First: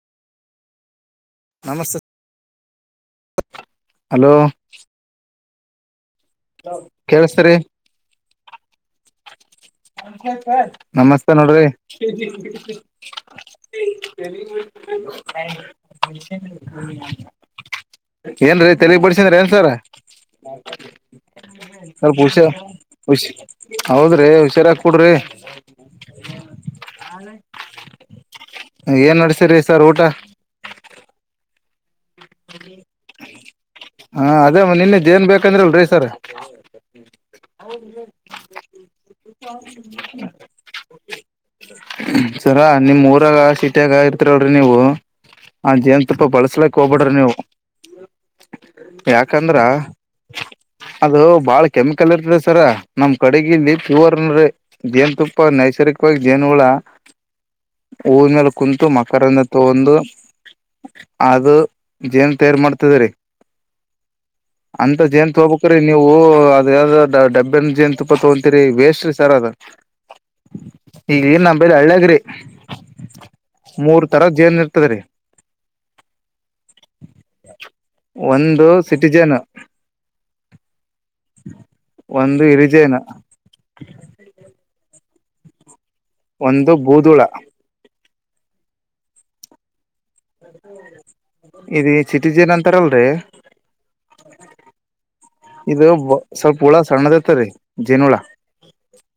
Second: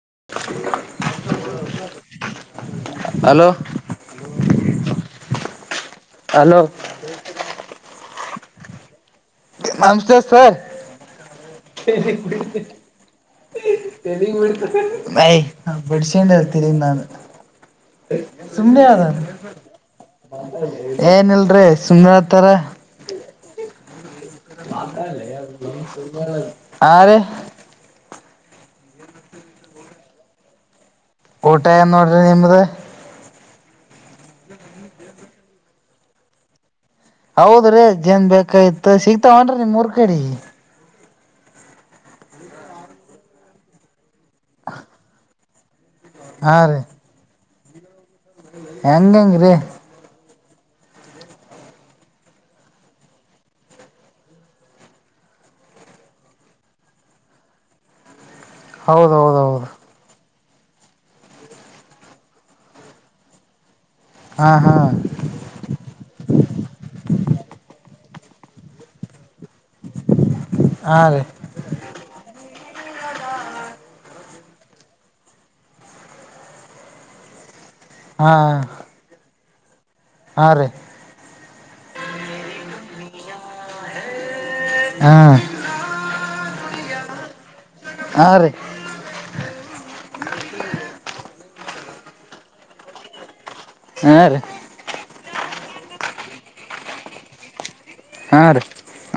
[unintelligible] ನಮಸ್ತೆ hello hello hello ಕೇಳಸ್ತರಿೀ ನಮಸ್ತೆ ಸರ್ ನಮಸ್ತೆ ನೋಡ್ರಿ ನಯ ಪಡ ತಿರಿಂದ ಏನ್ರೀ ತೆಲಿಗ್ ಬಡ್ಸನ್್ರಿ ಏನ್ಸರ ಏನಲ್ರಿ ಸುಮ್ನೆ ಸ್ವಲ್ಪ ಹತಾರ ಹುಷಾರ ಹುಷಿ ಹೌದ್ರೀ ಹುಷಿ ಹಾ ರ ಏನ್ ನಡ್ಸ್ರರಿ ಸರ್ ಊಟ ಕೋಟಾಯನ್ನು ಹೊರ ನೇಮಿದೆ ಹಾ ಅದೇ ನಿನ್ನೆ ಏನ್ ಬೇಕಂದ್ರಲ್ ರೀ ಸರ್ ಹೌದ್ರೀ ಜೇನ್ ಬೇಕಾಯತ್ ಸಿಗ್ತಾವನ್ ನಿಮ್ ಮುರ್ಕಡಿ ಸರ ನಿಮ್ ಊರಾಗ ಸಿೀಟಿಯಾಗ ಇರ್ತರಿವ್ರಿ ನೀವು ಅ ಜ ತಪ್ಪ ಹಾ ಬಳಸ್ಲಕ್ ರೀ ಹೋಗ್ಬಿಡ್ರಿ ನೀವು ಹೆಂಗಂಗ್ರೀ ಯಾಕಂದ್ರ [inaudible] ಅದು ಬಾಳ ಕೆಮಿಕಲ್ ಇರ್ತರಿ ಸರ ನಮ್ ಕಡೆಗಿಲ್ಲಿ ಪ್ಯೂರ್ ಅನ್ ಜೇನ್ ತುಪ್ಪ ನೈಸರ್ಗ ಜನು ಹ ಮ ಕುಂತು ಮಕರನ್ನು ಹೌದೌದೌದು ತಗಂದು ಅದು ಜೇನ್ ತಯಾರು ಮಾಡ್ತದರಿೀ ಹಾ ಹಾ ಅಂತ ಜೇಂತು ಹೋಗಬಕ್ರೀ ನೀವು ಅದ ಯಾವ ಡಬ್ಬನ್ ಜೇಂತು ಇಪ್ಪ ತಗಂತರಿ ವೇಸ್ ಸರ್ ಅದ ಹಾ ಈಗ ರೀ ಏನ್ ನಮ್ಮ ಬೇ ಹಳ್ಳಗ್ರಿ ಮೂರು ತರ ಜೇನ ಇರ್ತಾರೆ ಹಾ ಒಂದು ಸಿಟಿಜನ್ ಹಾ ರೀ ಒಂದು ಇರುಜೇನ ಹ್ಮ್ ಒಂದು ಬೂದುಳ ಆ ಇ ಸಿಿಟಿ ಜೇನ್ ಅಂತಾರಲ್ರಿ ಹೀ ಇದು ಸ್ವಲ್ಪ ಹುಳ ಸಣ್ಣದ ತ್ತ ರೀ ಹಾ ರೀ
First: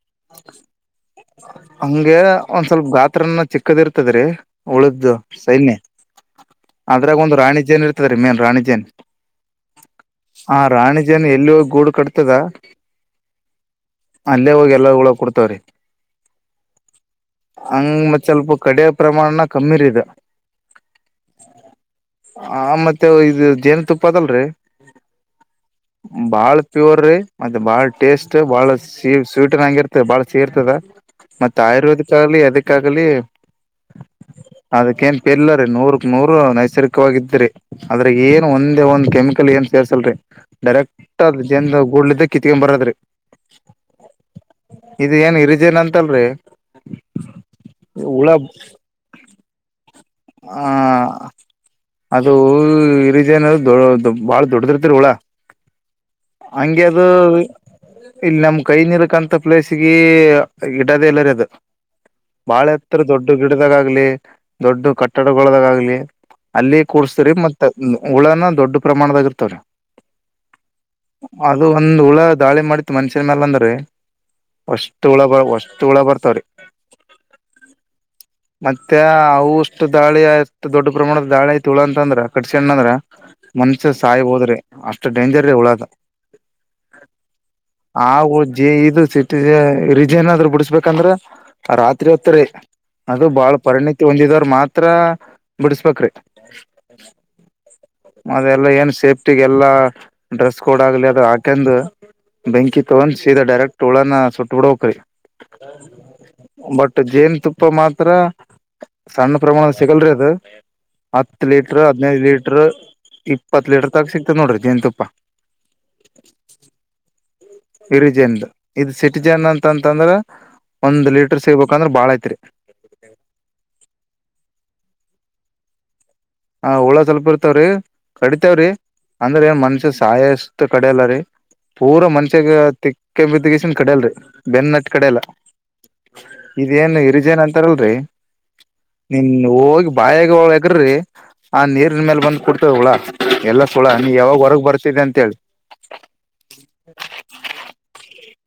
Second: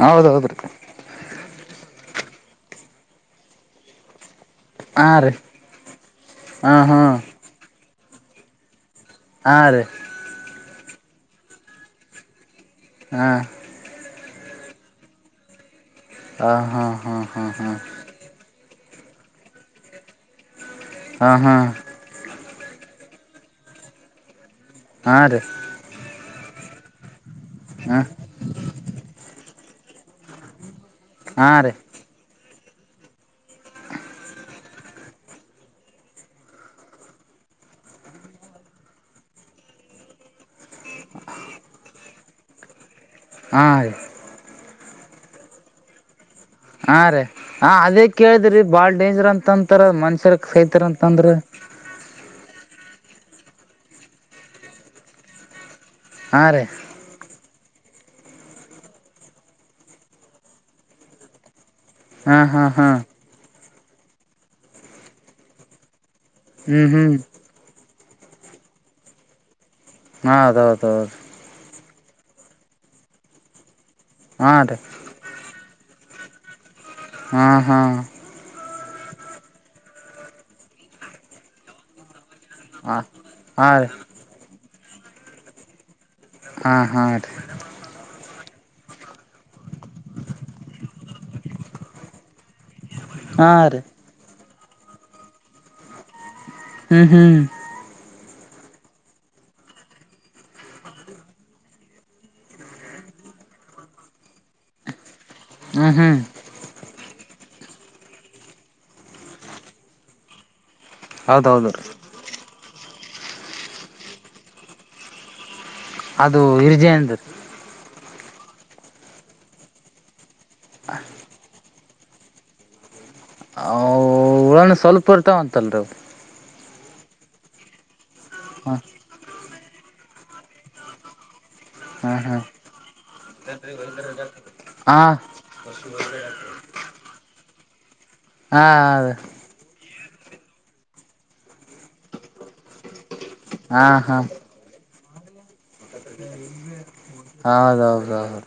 ಹೌದ್ದ್ರೀ ಹಂಗೆ ಒಂದ್ ಸ್ವಲ್ಪ ಗಾತ್ರನ ಚಿಕ್ಕದ ಇರ್ತದ್ರಿ ಹಾ ಉಳು ರೀ ಸೈನ್ಯ ಹಾ ಹಾ ಅದ್ರಾಗ ಒಂದು ರಾಣಿ ಜೇನ್ ಇರ್ತದೆೀ ಮೇನ್ ರಾಣಿ ಜೇನ್ ಆ ನ್ ಎಲ್ಲಿೋಗಿ ಗೂಡು ಕಟ್ತದ ಹಾ ಅಲ್ಲೇ ಹೋಗಿ ಎಲ್ಲಳ ಕೊಡ್ತವ್ರೀ ಹಾ ಹಾ ಹಾ ಹಾ ಹಾ ಕಡೆಯ ಪ್ರಮಾಣನ ಕಮ್ಮಿರದೆ ಹಾ ಹಾ ಹಾ ಆ ಮತ್ತೆ ಇದು ಜೇನು ತುಪ್ಪ ಅದಲ್ರರಿ ಹಾಂ ರೀ ಬಾಳ್ ಪ್ಯೂರ್ ಮತ್ತೆ ಬಾಳ ಹಾಂ ಟೇಸ್ಟ್ ಬಹಳ ಸ ಸ್ವೀಟ್ ನಂಗ ಇರ್ತ ಬಾಳ ಸೀ ಇರ್ತದ ಹಾಂ ಮತ್ತ ರೀ ಆಯುರ್ವೇದಕ್ ಆಾಗಲಿ ಅದಕ್ಕ ಆಾಗಲಿ ಅದಕ್ಕ ನ್ ಪರ್ಲ್ಲ ರೀ ನೂರಕ್ ನೂರು ನೈಸರ್ಗಿಕವಾಗಿದ್ರಿ ಅದ್ರಾಗ ಏನು ಒಂದೇ ಒಂದ್ ಕೆಮಿಕಲ್ ಏನ್ ಸೇರ್ಸಲ್ರಿ ಡೈರೆಕ್ಟ್ ಅದ್ ಜನ್ ಗೂಡ್ಲ ಇದ ಕಿತ್ಕೊಂಡ್ ಬರದ್ರಿ ಹಾ ಇದು ಏನ್ ಹಿರಿಜೇನ್ ಅಂತಲ್ರಿ ಹಾ ರೇ ಹ ಅದೇ ಕೇಳಿದ್ರಿ ಬಾಳ್ ಡೇಂಜರ್ ಅಂತ ಅಂತರ್ ಮನ್ಷ ಹ ಅದು ಓ ಈ ರಿಜೆನಾದ ದೊ ದೊ ಬಾಳ ದೊಡ್ಡದ ಇರ್ತದ್ರಿ ಹುಳಾ. ಹಾಂ ರೀ ಹಂಗೆ ಅದ. ಇಲ್ಲಿ ನಮ್ ಕೈ ನೀರಕಂತ ಪ್ಲೇಸಿಗಿ ಇಡದ ಇಲ್ಲರಿ ಅದ. ಹಾಂ ಬಾಳ ಹಾಂ ಹಾಂ ಏತ್ರ ದೊಡ್ಡ ಗಿಡದಾಗ ಆಗ್ಲಿ ದೊಡ್ಡ ಕಟ್ಟಡಗೊಳದಾಗ ಆಗ್ಲಿ. ಅಲ್ಲಿ ಹ್ಞೂ ಹ್ಞೂ ಕೂಡ್ಸ್ತ್ರರಿ ಮತ್ ಹ್ಮ್ ಹುಳನ ದೊಡ್ಡ ಪ್ರಮಾಣದಾಗ ಇರ್ತವ್ರಿ. ಹಾ ಅದೌದೌದು. ಅದು ಒಂದ್ ಹುಳ ದಾಳಿ ಮಾಡಿತ್ತು ಮನುಷ್ಯನ್ ಮ್ಯಾಲ ಅಂದರಿ ಹೌದು ವಷ್ಟು ಹುಳ ವ ಒಸ್ಟು ಹುಳ ಬರ್ತಾವ್ರಿ. ಹಾ ಹಾ ಮತ್ಯ ಅವುಷ್ಟು ದಾಳಿ ಅಷ್ಟ ದೊಡ್ಡ ಪ್ರಮಾಣದ ದಾಳಿ ಐತ ಹುಳಾ ಅಂತಂದ್ರ. ಕಡ್ಸಣ್ಣ ಅಂದ್ರ ಮನಷ್ಯ ಹಾಂ ಸಾಯ್ ಹೋದ್ರಿ ಅಷ್ಟ ಡೇಂಜರ್ ರೀ ಹೂಳಾದ. ಹಾ ಹಾ ರೀ ಜೆ ಇದು ಸಿಟಿರೆ ರಿಜೆನ್ ಆದ್ರ ಬುಡುಸಬೇಕಂದ್ರ ರಾತ್ರಿ ಹೊತ್ತರಿ. ಅದು ಬಾಳ್ ಹಾಂ ರೀ ಪರಿಣಿತಿ ಹೊಂದಿದವ್ರ ಮಾತ್ರ ಬಿಡಸ್ಬೇಕ್ರಿ. ಹ್ಮ್ ಹ್ಮ್ ಅದ ಎಲ್ಲ ಏನ್ ಸೇಫ್ಟಿಗೆ ಎಲ್ಲಾ ಡ್ರೆಸ್ ಕೋಡ್ ಆಗ್ಲಿ ಅದು ಹಾಕಂಡ್. ಬೆಂಕಿ ತೊಗೊಂಡ ಸೀದ ಡೈರೆಕ್ಟ್ ಹುಳಾನ ಸುಟ್ ಬುಡೊಕ್ರಿ. ಹ್ಞೂ ಹ್ಞೂ ಬಟ್ ಜೇನ ತುಪ್ಪ ಮಾತ್ರ ಸಣ್ಣ ಪ್ರಮಾಣ ಸಿಗಲ್ರಿ ಅದ ಎ ಹತ್ ಹೌದೌದು ಲೀಟ್ರ ರೀ ಹದ್ನೈದ ಲಿಟ್ರಾ. ಇಪ್ಪತ್ತ ಲೀಟರ್ ತಕ ಸಿಕ್ತದ ನೋಡ್ರಿ ಜೆನ್ ತುಪ್ಪ. ಅದು ಹಿರ್ಜೆಂದ. ಇರಿಜೆನ್ದ ಇದ ಸಿಟಿಜೆನ್ ಅಂತಂತಂದ್ರ. ಒಂದ್ ಲೀಟರ್ ಸೇಗ್ಬೇಕಂದ್ರ ಬಾಳ ಐತ್ರಿ. ಅವು ಹುಳಾನು ಸ್ವಲ್ಪ ಇರ್ತಾವಂತಲ್ರಿ ಅವು. ಹ ಹುಳ ಸ್ವಲ್ಪ ಇರ್ತವ್ರಿ ಕಡಿತವ್ರಿ. ಹಾಂ ಅಂದ್ರೆ ಮನಸ್ಯ ಸಾಯಸ್ಟ ಕಡ್ಯಲಾರಿ. ಪೂರಾ ಹಾಂ ಹಾಂ ಮನಸ್ಯಗ ತಿಕ್ಕೇಬಿದಗೆಸಿಂದ ಕಡ್ಯಲ್ರಿ. ಬೆನ್ ಹತ್ತ ಹಾಂ ಕಡ್ಯಾಲ ಇದೇನ ಹಿರಿಜೇನ್ ಅಂತಾರಲ್ರಿ. ಹಾಂ ನಿನ್ ಹೋಗಿ ಬಾಯಾಗ ಹೋಗ್ ಎಗರಿ ಆ ನೀರಿನ ಮೇಲ ಬಂದು ಕುಡ್ತವ ಹುಳಾ. ಎಲ್ಲಸ ಹುಳಾ ಹಾಂ ನೀ ಹಾಂ ಯಾವಾಗ ಹೊರಗ್ ಬರ್ತಿದೆ ಅಂತೇಳಿ. ಹೌದು ಹೌದು ಹೌದು.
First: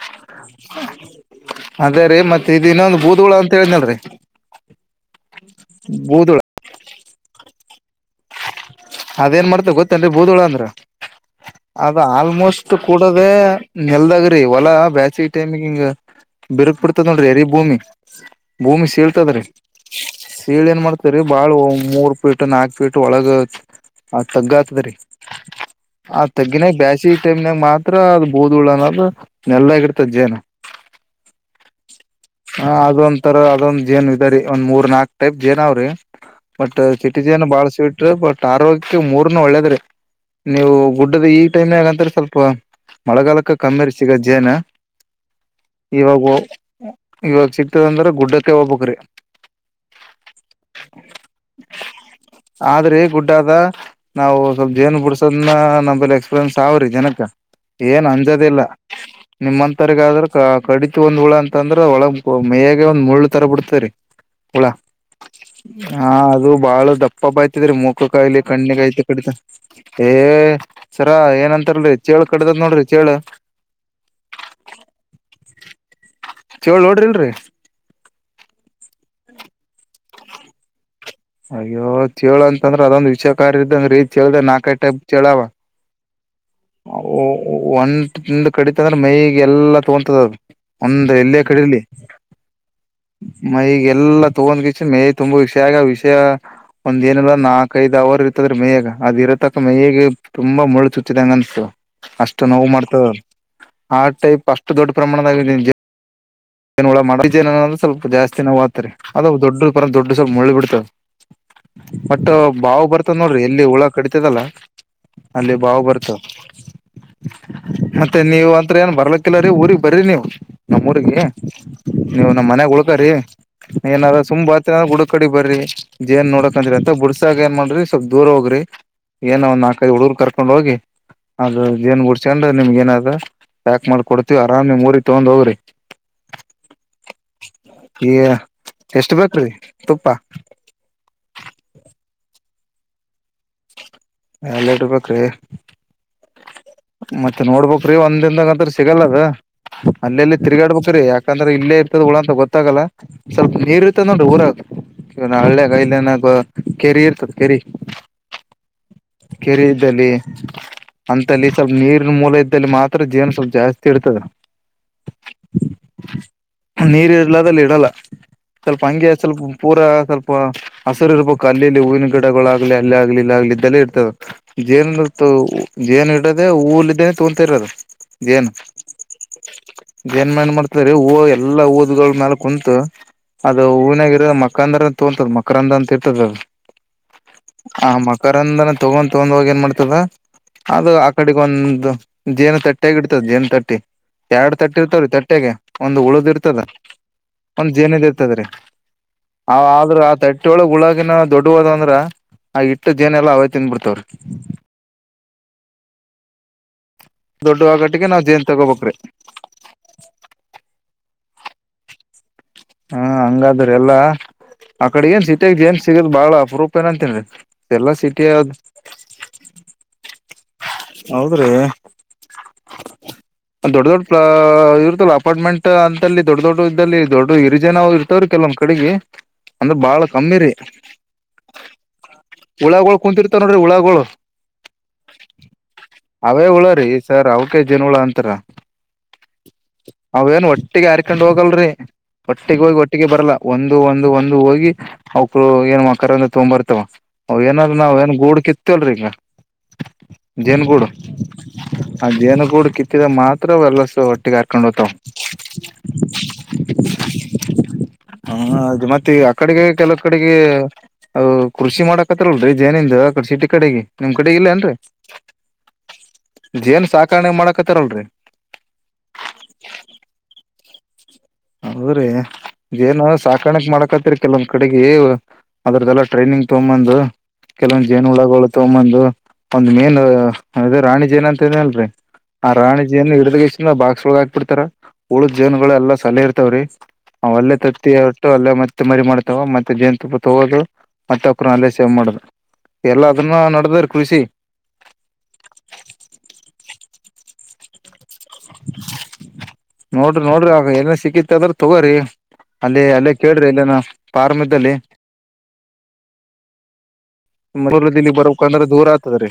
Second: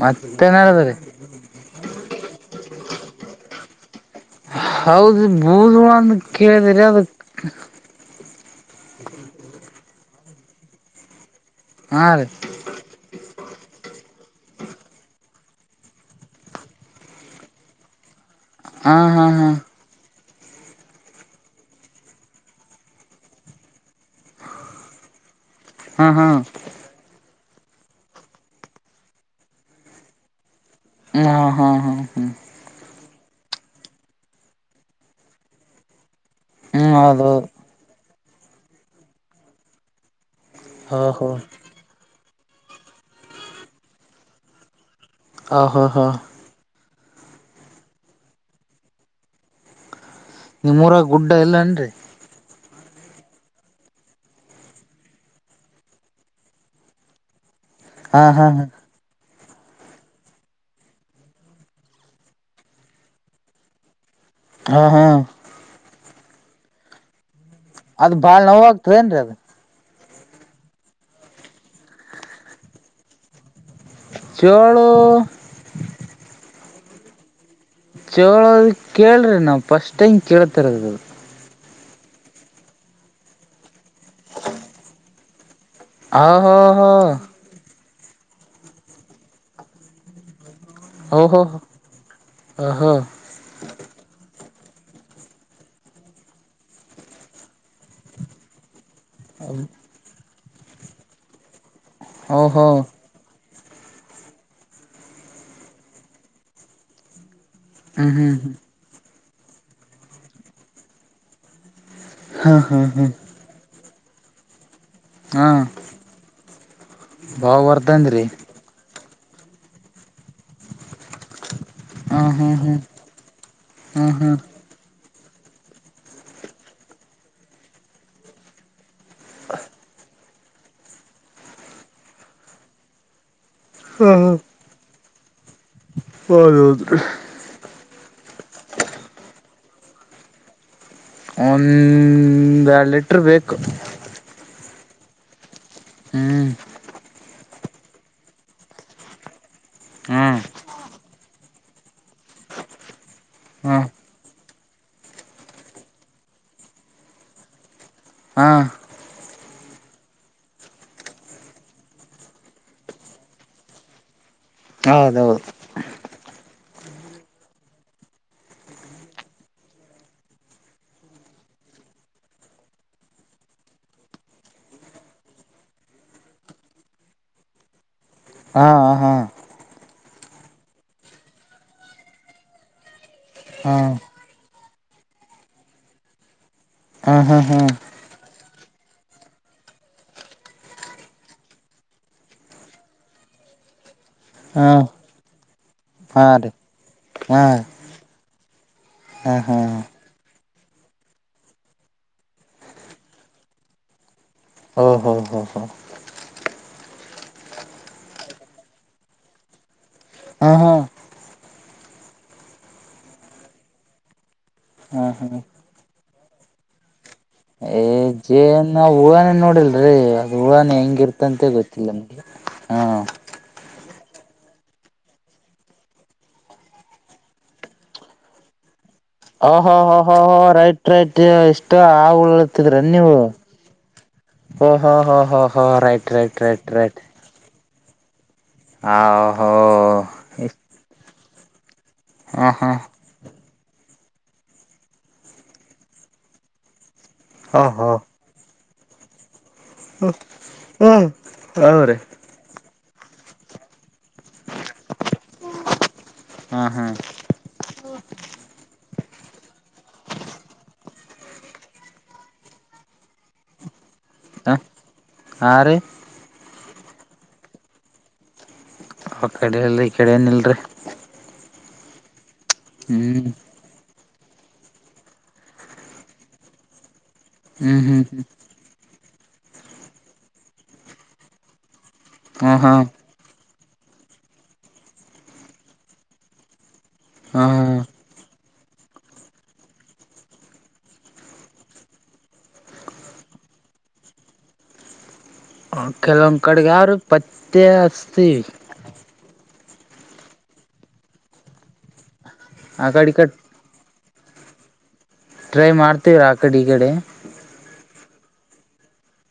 ಮತ್ತೆನ್ ಆದ್ರಿ. ಅದೇ ರೀ ಮತ್ತ ಇದ ಇನ್ನೊಂದು ಬೂದುಳ ಅಂತ ಹೇಳನಲ್ರಿ. ಹೌದು ಬೂದವಾ ಅಂತ ಕೇಳಿದ್ರಿ ಅದಕ್. ಅದೇನ್ ಮಾಡ್ತದ ಗೊತ್ತೇನ್ರಿ ಬೂದುಳ ಅಂದ್ರ ಅದು ಹಾ ರೀ ಆಲ್ಮೋಸ್ಟ್ ಕು ಕೂಡದೆ ನೆಲ್ದಾಗ್ರಿ ಹೊಲಾ ಬ್ಯಾಚಿ ಟೆಮಿಗ ಹಿಂಗ. ಬಿರುಕ್ ಬಿಡ್ತದ ನೋಡ್ರಿ ಎರಿ ಭೂಮಿ ಭೂಮಿ ಹಾ ಹಾ ಸೀಳ್ತದ್ರಿ. ಸೀಳಿ ಏನ್ ಮಾಡ್ತರಿ ಬಾಳ ಮೂರ್ ಫೀಟ್ ನಾಕ್ ಫೀಟ್ ಒಳಗ ಹ ತಗ್ಗ ಆತದ್ರಿ. ಹಾ ಹಾ ಆ ಹಾ ತಗ್ಗಿನ್ಯಾಗ ಬ್ಯಾಸಿ ಟೈಮ್ನಾಗ ಮಾತ್ರ ಅದ್ ಬುದುಳ ಅನ್ನದ ನೆಲ್ದಾಗ್ ಇರತದ ಜೇನ. ಹ್ಮ್ ಹಾ ಹಾ ಹ್ಮ್ ಹ ಅದೊಂಥರಾ ಅದೊಂದ್ ಜೇನ್ ಇದಾರಿ ಒಂದ್ ಮೂರ್ ನಾಕ್ ಟೈಪ್ ಜೇನ ಅವ್ರಿ. ಬಟ್ ಹ್ಮ್ ಚಿಟಿ ಜೆನ್ ಹೌದೌದು ಬಾಳ್ ಸ್ವೀಟ್ ಬಟ್ ಆರೋಗ್ಯಕ್ಕೆ ಮೂರ್ನು ಒಳ್ಳೇದ್ರಿ. ನೀವು ಹಾ ಗುಡ್ಡದ ಹೋ ಈ ಟೈಮ್ ನ್ಯಾಗ ಅಂತ್ರ ಸ್ವಲ್ಪ ಮಳೆಗಾಲಕ್ಕ ಕಮ್ಮಿರಿ ಸಿಗದ ಜೇನಾ. ಆ ಹಾ ಹಾ ಇವಾಗ ಸಿಗ್ತದ ಅಂದ್ರ ಗುಡ್ಡಕ್ಕೆ ಹೋಗ್ಬಕ್ರಿ. ನಿಮ್ಮೂರಾಗ ಗುಡ್ಡ ಎಲ್ಲೇನ್ರಿ. ಗುಡ್ ಆದ ನಾವು ಸ್ವಲ್ಪ ಜೇನ್ ಬಿಡ್ಸೋದನ್ನ ನಮ್ದಲ್ಲಿ ಎಕ್ಸ್ಪೀರಿಯನ್ಸ್ ಆವ್ರೀ ಜನಕ್. ಏನ್ ಹಾ ಅಂಜದ ಹಾ ಇಲ್ಲ ಹಾ ನಿಮ್ಮಂತರಿಗಾದ್ರ ಕ ಕಡಿತ ಒಂದ್ ಹುಳ ಅಂತಂದ್ರ. ಅ ಒಳಗ ಪ ಮೈಯಾಗೆ ಒಂದ್ ಮುಳ್ಳು ತರ ಬುಡ್ತರಿ. ಹಾ ಹಾ ಹಾ ಅದು ಬಾಳ ದಪ್ಪಪ್ಪಯ್ತದ್ರೀ ಮೂಕಕ್ಕ ಅದ್ ಕಾಯಿಲಿ ಬಾಳ್ ನೋವ ಕಣ್ಣಿಗಾಯ್ತೆ ಆಗ್ತದೇನ್ರಿ ಕಡಿತ ಅದ ಏ ಸರ ಏನಂತಲ್ರಿ ಚೇಳ ಕದಡದ ನೋಡ್ರಿ ಚೇಳ ಚೋಳು ಚೋಳ ನೋಡ್ರಿಲ್ರರಿ- ಚಳೋದ ಕೇಳ್ರಿ ನಾವು ಫಸ್ಟ್ ಟೈಮ್ ಕೇಳ್ತರದದು. ಅಯ್ಯೋ ಚೇಳು ಅಂತಂದ್ರೆ ಅದೊಂದು ವಿಷಕಾರ ಇದ್ದಂಗ್ರಿ ಚೇಳ್ದಗ ನಾಕೈ ಟೈಪ್ ಚೇಳ ಅವ- ಹ ಹೋ ಹೋ ಅವ ಒನ್ ಒಂದ ಕಡಿತ ಅಂದ್ರ ಮೈಗೆ ಎಲ್ಲಾ ತೊಗೊಂತದದ. ಒಂದು ಎಲ್ಲೇ ಓಹೋ ಕಡಲಿ ಓಹೋ ಮೈಗೆ ಎಲ್ಲಾ ತಗೊಂದ್ಕೈಸಿಂದ ಮೇಯ ತುಂಬ ವಿಷ್ಯಾ ಆಗಿ ವಿಷ್ಯ ಒಂದ್ ಏನಿಲ್ಲ ನಾಕ್ಐದು ಹವರ್ ಇರ್ತದ್ರೆ ಮೇಯಾಗ ಅದ ಇರೋತಕ ಮೇಯಗೆ ತುಂಬಾ ಮುಳ್ಳು ಚುಚ್ಚಿದಂಗ ಅನ್ಸ್ತದ. ಅಷ್ಟ ಓಹೋ ನೋವು ಮಾಡ್ತದ ಆ ಟೈಪ್ ಅಷ್ಟು ದೊಡ್ಡ ಪ್ರಮಾಣದಾಗ ಜೇನ್ ಹುಳ ಮಾಡ್ತಾತ್ತ [unintelligible] ಸ್ವಲ್ಪ ಹ್ಮ್ ಹ್ಮ್ ಜಾಸ್ತಿ ನೋವತ್ತರಿ. ಅದ ದೊಡ್ಡ ಪರ ದೊಡ್ಡ ಸ್ವಲ್ಪ ಮುಳ್ಳ ಬಿಡ್ತಾದ ಬಟ್ ಹ್ಮ್ ಬಾವು ಹ್ಮ್ ಹ್ಮ್ ಹ್ಮ್ ಬರ್ತದ ನೋಡ್ರಿ ಎಲ್ಲಿ ಹುಳ ಕಡಿತದಲ್ಲ ಹಾ ಅಲ್ಲಿ ಬಾವ ಬರ್ತದ. ಬಾವ ಮತ್ತೆ ಬರ್ತನ್ರಿ ನೀವ ಅಂತ್ರ ಏನ್ ಬರ್ಲಕ್ಕಿಲ್ಲರೀ ಊರಿಗ್ ಬರಿ ನೀವು ನಮ್ಮ್ಊರಿಗೆ. ನೀವು ಹ್ಮ್ ನಮ್ಮ್ ಹ್ಮ್ ಮನ್ಯಾಗ ಹ್ಮ್ ಉಳಕರೀ ಹ್ಮ್ ಏನಾದ್ರ ಹ್ಮ್ ಸುಂಬ್ ಬರ್ತೀವ ಬುಡ ಕಡೆ ಬರ್ರಿ ಜೇನ್ ನೋಡಕ ಅಂದ್ರಿ ಅಂತ ಬುಡ್ಸಾಗ ಏನ್ ಮಾಡ್ರಿ ಸ್ವಲ್ಪ್ ದೂರ ಹೋಗ್ರಿ. ಏನ ಒಂದ್ ನಾಲ್ಕೈದು ಹುಡುಗರ್ ಕರ್ಕೊಂಡ್ ಹೋಗಿ ಅದು ಜೇನ್ ಗುಡ್ಸ್ಕೊಂಡ ನಿಮ್ಗ ಏನದ- ಪ್ಯಾಕ್ ಮಾಡಿ ಕೊಡ್ತೀವಿ ಆರಾಮ ನಿಮ್ಮುರಿಗೆ ತಗೊಂಡ್ ಹೋಗ್ರಿ. ಹೌದುದು. ಈಗ ಎಷ್ಟ ಬೇಕ್ರೀ ತುಪ್ಪ? ಒಂದರಡು ಲೀಟರ್ ಬೇಕ. ಎರಡ ಲೀಟರ್ ಬೇಕ್ರಿ? ಹ್ಮ್ ಮತ್ತ ನೋಡ್ಬಕ್ರಿ ಒಂದ್ ದಿನ್ದಾಗ ಅಂತ್ರ ಸಿಗಲ್ಲದ. ಅಲ್ಲೆಲ್ಲಿ ಹ್ಮ್ ತಿರ್ಗಾಡ್ಬೇಕ್ರಿ ಯಾಕಂದ್ರೆ ಇಲ್ಲೇ ಇರ್ತದ ಹುಳ ಅಂತ ಗೊತ್ತಾಗಲ್ಲ ಸ್ವಲ್ಪ ಹಾ ನೀರ್ ಇರ್ತದ ನೋಡ್ರಿ ಊರಾಗ - ಹಲ್ಲ್ಯಾಗ ಕೈಲೆನಾಗ ಕೆರಿ ಇರ್ತದ ಕೆರಿ. ಹಾ ಕೆರೆ ಇದ್ದಲ್ಲಿ. ಅಂತಲ್ಲಿ ಸ್ವಲ್ಪ ನೀರಿನ ಮೂಲ ಇದ್ದಲ್ಲಿ ಮಾತ್ರ ಜೇನ್ ಸ್ವಲ್ಪ ಜಾಸ್ತಿ ಇರ್ತದ. ಹೌದೌದ. ನೀರ ಇರ್ಲ್ಲದಲ್ಲಿ ಇಡಲ್ಲ. ಸ್ವಲ್ಪ ಹಂಗೆ ಸ್ವಲ್ಪ ಪೂರಾ ಸ್ವಲ್ಪ ಹಸರು ಇರ್ಬೇಕು ಅಲ್ಲಿಲ್ಲಿ ಹೂವಿನ ಗಿಡಗಳುಾಗಗ್ಲಿ ಅಲ್ಲಿ ಆಗ್ಲಿ ಇಲ್ಲಿ ಆಗ್ಲಿ ಇದ್ದಲ್ಲಿ ಇಡಬೇಕ್. ಜೇನುದು ಜೇನು ಇಡದೆ ಉಲ್ ಇದೇ ತೊಗೋತೀರ್ ಯಾರ್? ಹಾ ಹಾ ಜನ್ಮ ಏನ್ ಮಾಡ್ತರಿದರಿ ಎಲ್ಲಾ ಊದ್ಗಳ ಮ್ಯಾಲ ಕುಂತ. ಅದು ಹಾ ಹೂವನಾಗಿರೋ ಮಕ್ಕ ಅಂದ್ರಂತ ತೋಗೊತದ ಮಕರಂದ ಅಂತ ಇರ್ತದ ಅದು. ಹಾ ಹಾ ಹಾ ಆ ಮಕರಂದನ ತಗೊಂಡ್ ತಗೊಂದ ಏನ್ ಮಾಡ್ತದ. ಅದು ಆ ಕಡೆಗ ಒಂದು ಜೇನು ತಟ್ಟಿ ಆಗಿ ಇಡ್ತದ ಜೇನು ತಟ್ಟಿ. ಎರಡ್ ಹಾ ತಟ್ಟೆ ಇರ್ತವ್ರೀ ತಟ್ಟೆಗೆ ಒಂದ್ ಹಾ ಉಳ್ದ್ ರೀ ಇರ್ತದ ಹಾ ಒಂದ್ ಜೇನದ್ ಇರ್ತದ್ರಿ. ಹಾ ಹಾ ಅವ ಆದ್ರೂ ಆ ತಟ್ಟಿಯೊಳಗ್ ಉಳಗಿನ ದೊಡ್ಡುವೋದಂದ್ರ ಆ ಹಿಟ್ಟು ಜೇನೆಲ್ಲ ಅವ ತಿಂದ ಬಿಡ್ತಾವ್ರಿ. ಓಹೋ ಹೋ ಹೋ ದೊಡ್ಡವಾಗಟ್ಟಿಗೆ ನಾವ್ ಜೇನ್ ತಗೋಬೇಕ್ರಿ. ಹಾ ಹಾ ಹಾ ಹಂಗಾದ್ರೆ ಎಲ್ಲಾ ಆ ಹಾ ಕಡೆ ಏನ್ ಹಾ ಸಿಟಿಯಾಗ ಏನ್ ಜೇನ್ ಸಿಗೋದ ಬಾಳ ಅಪರೂಪ ಏನ ಅಂತನ್ ಎಲ್ಲಾ ಸಿಗೋದ ಏನ್ ನಾವು ಹೂವಾನೆ ನೋಡಿಲ್ರಿ ಅದು ಹೂಳಾನೆ ಹೆಂಗ ಇರ್ತಂತ ಹೌದ್ರಿ ಗೊತ್ತಿಲ್ಲ ನಮ್ಗೆ ಹಾ ದೊಡ್ ದೊಡ್ ಪ ಇರ್ತಲ್ಲ ಅಪಾರ್ಟ್ಮೆಂಟ್ ಅಂತಲ್ಲಿ ದೊಡ್ಡ ದೊಡ್ಡ ಇದಲ್ಲಿ ದೊಡ್ಡ ಹಿರಿಜೇನ ಇರ್ತವ್ರೀ ಕೆಲ ನಮ್ಮ್ ಕಡೆಗೆ. ಹಾ ಹಾ ಹ ಹ ಹ ರೈಟ್ ರೈಟ್ ಎಷ್ಟ ಆಳವಳಗ ಹುಳಗಳು ನೀವು ಕುಂತಿರ್ತಾವ ನೋಡ್ರಿ ಹುಳಗಳು ಹ ಹ ಹ ಹ ರೈಟ್ ರೈಟ್ ರೈಟ್ ರೈಟ್ ಜನಗಳಳ ಅಂತರ ಆ ಹೋ ಇ ಕಕೊಂಡ್ ಹೋಗಲ್ರರಿ ಒಟ್ಟಿಗೆ ಹೋಗಿ ಒಟ್ಟಿಗೆ ಬರ್ಲ್ಲಾ ಒಂದು ಒಂದು ಒಂದು ಹೋಗಿ ಅವಕರು ಏನು ಅ ಕರಂದ ತೊ್ಂಬರ್ತವ ಅವ್ ಏನಲ್ ಹಾ ನಾವ ಏನ್ ಗೂಡ್ ಕಿತ್ತವಲ್ರಿ ಈಗ ಹಾ ೇನುಗುಡ ಹೌರಿ ಹ ೇನುಗುಡ್ ಹತ್ತಿದ ಮಾತ್ರ ಅವ ಎಲ್ಲಸ ಒಟ್ಟಿಗೆ ಹಾರ್ಕೊಂಡ್ ಹ್ತಾವ ಹಾ ಹಾ ಹಾ ಅದು ಮತ್ತೆ ಆ ಕಡೆಗೆ ಕೆಲವ ಕಡೆಗೆ ಕೃಷಿ ಮಾಡ ಪತ್ರಲ್ ಜೇನಿಂದ ಆಡೆ ಸಿಟಿ ಕಡೆಗೆ ನಿಮ್ ಕಡೆ ಇಲ್ಲೇನ್ರರಿ ಆ ಜೇನ್ ಸಾಕಣೆ ಮಾಡಕತ್ತಾರಲ್ರರಿ ಆ ಕಡೆೆಯಲ್ ರರಿ ಈ ಕಡೆನಲ್ರಿ ಹೌದ್ರಿ ಏನು ಸಾಕಾಣಕ್ ಮಾಡಕತ್ರಿ ಕೆಲೊಂದ್ ಕಡೆಗೆ ಅದ್ರದ್ದೆಲ್ಲಾ ಟ್ರೈನಿಂಗ್ ತೊಗಂಬಂದು ಹ್ಮ್ ಕೆಲವೊಂದ್ ಹ್ಮ್ ಜೇನು ಹ್ಮ್ ಉಳಗಳ ತಮ್ಮಂದು ಒಂದ್ ಮೇನ್ ಅ ರಾಣಿ ಜೇನ್ ಅಂತ ಅಲ್ರರಿ ಆ ಹಾ ಹಾ ರಾಣಿಜಿಯನ್ನು ಹಿಡ್ದ್ ಇಷ್ಟಿಂದ ಬಾಕ್ಸ್ ಒಳಗ್ ಹಾಕ್ಬ ಬಿಡ್ತಾರ ಉುಳು ಜನ್ಗಳು ಎಲ್ಲ ಸಲ ಇರ್ತವ್ರಿ ಅವ್ ಅಲ್ಲೇ ತತ್ತಿ ಹೊಟ್ಟು ಅಲ್ಲೇ ಮತ್ತೆ ಮರಿ ಮಾಡ್ತಾವ ಮತ್ತೆ ಜೇನ್ ತುಪ್ಪ ತಗೋದು ಮತ್ತ ಅಕ್ಕ್ರ ಅಲ್ಲೇ ಸೇವ್ ಮಾಡುದು ಎಲ್ಲ ಅದನ್ನ ನಡದ್ರ ಕೃಷಿ [inaudible] ಪತ್ತ ಅಸ್ತಿ ನೋಡ್ರಿ ನೋಡ್ರಿ ಆ ಎಲ್ಲ ಸಿಕ್ಕಿತ್ ಅದ್ರ ತಗೋ್ರಿ ಅಲ್ಲಿ ಆ ಕಡೆ ಅಲ್ಲೇ ಈ ಕಡೆ ಕೇಳ್ರಿ ಇಲ್ಲೇನ ಪಾರ್ಮದಲ್ಲಿ ಟ್ರೈ ಮಾಡ್ತೀವ್ರಾ ಆ ಕಡೆ ಈ ಕಡೆ ಲ್ಲಿ ಬರಬೇಕಂದ್ರೆ ದೂರ ಆಗ್ತದ ರ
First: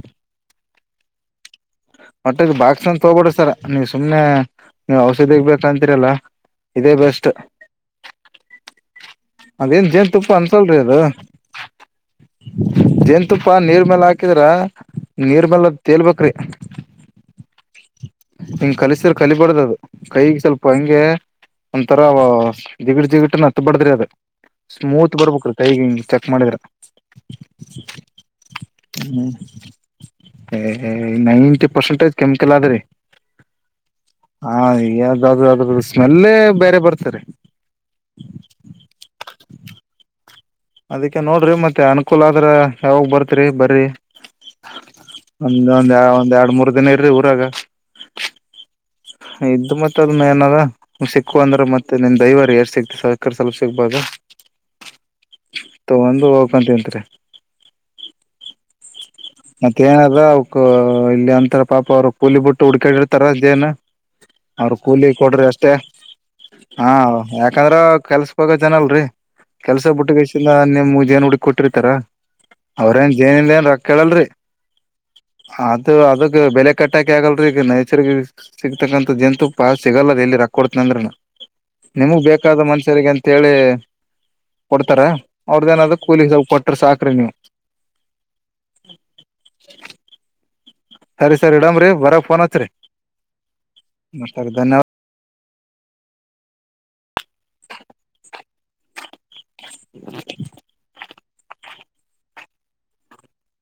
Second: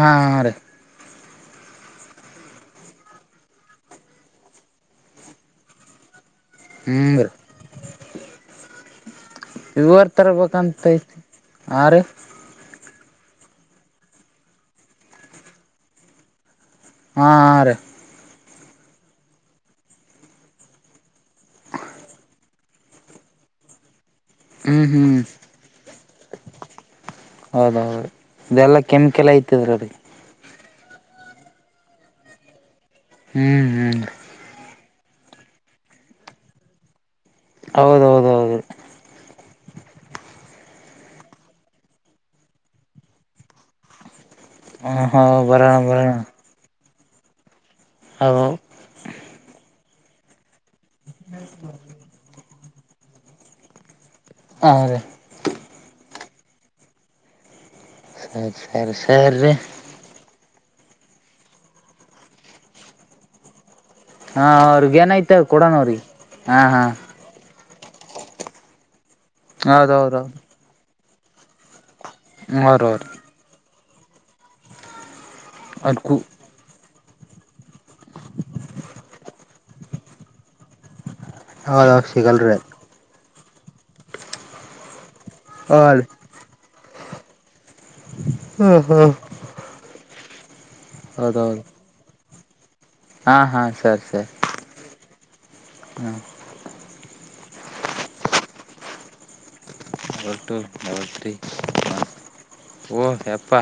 ಆ ಮಟ್ಟೆದು ಬಾಕ್ಸ್ ಅಂದ ತಗಬೋಡ ಸರ ನೀವ್ ಸುಮ್ನೆ ನೀವು ಔಷಧಿಗ್ ಬೇಕಂತಿರಲ್ಲ ಇದೇ ಹ್ಮ್ ಬೆಸ್ಟ್ ರೀ [inaudible] ಅದೇನ್ ಇವರ್ ಜೇನ್ ತುಪ್ಪು ಅನ್ಸಲ್ರಿ ತರಬೇಕಂತ ಅದು ಐತಿ ಹಾ ರೀ ಜೇನ್ ತುಪ್ಪ ನೀರ್ ಮೇಾಲ ಹಾಕಿದ್ರ ನೀರ್ ಮೇಲ ತೇಲ್ಬ್ರಿ ಆ ರ ಹಿಂಗ ಕಲಸ್ರೆ ಕಲಿಬಾರ್ದ ಅದು ಕೈಗೆ ಸ್ವಲ್ಪ ಹಂಗೆ ಒಂತರ ಜಿಗಟ್ ಜಿಗಟನ್ ಹತ್ಬಡದ್ರಿ ಅದ ಹ್ಮ್ ಸ್ಮೂತ್ ಹ್ಮ್ ಬರ್ಬೇಕ ರತ್ತ ಈಗ ಹಿಂಗ ಚೆಕ್ ಮಾಡಿದ್ರ ಹೌದೌದು ಇದೆಲ್ಲ ಕೆಮಿಕಲ್ ಐತದ್ರೀ ಅದಗೆ ಏ ನೈಂಟಿ ಪರ್ಸೆಂಟೇಜ್ ಕೆಮಿಕಲ್ ಆದ್ರೆ ಹ್ಮ್ ಹ್ಮ್ ಹಾ ಯ್ದಾದಾದ ಸ್ಮೆಲ್ಲೇ ಬೇರೆ ಬರ್ತಾರೆ ಹೌದೌದೌದು [inaudible] ಅದಕ್ಕೆ ನೋಡ್ರಿ ಮತ್ತೆ ಅನುಕೂಲ ಆದ್ರ ಯಾವಾಗ ಬರ್ತ್ರಿ ಬರಿ ಹ ಹಾ ಒಂದ ಬರೋಣ ಒಂದ್ ಬರೋಣ ಒಂದ್ ಎರಡು ಮೂರ್ ದಿನ ಇರಿ ಊರಾಗ ಹೌ ಇದ್ ಮತ್ತತ್ ಅದನ್ನ ಏನಾರ ಸಿಕ್ಕು ಅಂದ್ರೆ ಮತ್ತೆ ನಿನ್ ದಯವರಿ ಎಷ್ಟ ಸಿಕ್ತಿ ಸಕಾರಿ ಸ್ವಲ್ಪ ಸಿಕ್ಬಾಗ ಹ ರ ತಗೊಂಡ ಹೋಗಂತತ್ ಸರಿ ಸರಿ ಸರಿ ರೀ ಮತ್ತ ಏನದ್ರ ಅವ್ಕ್ ಇಲ್ಲಿ ಅಂತರ ಪಾಪ ಅವ್ರ ಕೂಲಿ ಬಿಟ್ಟು ಹುಡ್ಕಾಡಿ ಇರ್ತಾರ ಅೇನ ಹಾ ಅವರು ಅವ್ರಗ ಕೂಲಿ ಏನೈತೆ ಕೊಡ್ರಿ ಅಷ್ಟೇ ಕೊಡೋಣ ಅವ್ರಿಗೆ ಹಾ ಹಾ ಹ ಯಾ ಯಾಕಂದ್ರ ಕೆಲ್ಸ ಬಾಗ ಜನ ಅಲ್ರರಿ ಕೆಲ್ಸ ಹೌದೌದೌದು ಬಿಟ್ಟಷಿಂದ ನಿಮ್ ಜಏನ್ ಹುಡುಗಿ ಕೊಟ್ಟಿರ್ತಾರ ಅವ್ರ ಅವ್ರ ಅವ್ರೇಏನ್ ಜೇನಿಂದ ಏನ್ ರೊಕ್ಕ ಕೇಳಲ್ರರಿ ಅದು ಅದ್ಕು ಅದಕ್ಕೆ ಬೆಲೆ ಕಟ್ಟ ಟಾಕಿ ಆಗಲ್ರಿ ಈಗ ನೈಸರ್ಗ ಸಿಗ್ತಕಂತ ಜಂತು ಪಾ ಸಿಗಲ್ಲ ಎಲ್ಲಿ ರಾಕ್ಕ ಕೊಡ್ತನ ಅಂದ್ರ ಹೌದ ನಿಮಗ್ ಸಿಗಲ್ರಿ ಬೇಕಾದ ಮನ್ಷ್ಯರಿಗೆಂತ ಂತೇಳಿ ಕೊಡ್ತಾರ ಅವ್ರದ ಹಾ ಏನಾದ್ರು ರೀ ಕೂಲಿ ಕೊಟ್ಟ್ರ ಸಾಕ ಪ್ರಣಿ ಹ್ಮ್ ಹ್ಮ್ ಸರಿ ಸರ್ ಹೌದೌದು ಇಡಾಮ್ರರಿ ಬರಗ ಫೋನ್ನ್ ಹತ್ರಿ ಹಾ ಹಾ ಸರಿ ಸರಿ ಹಾ [inaudible] ಟು ೀ ಓ ಹೆಪ್ಪಾ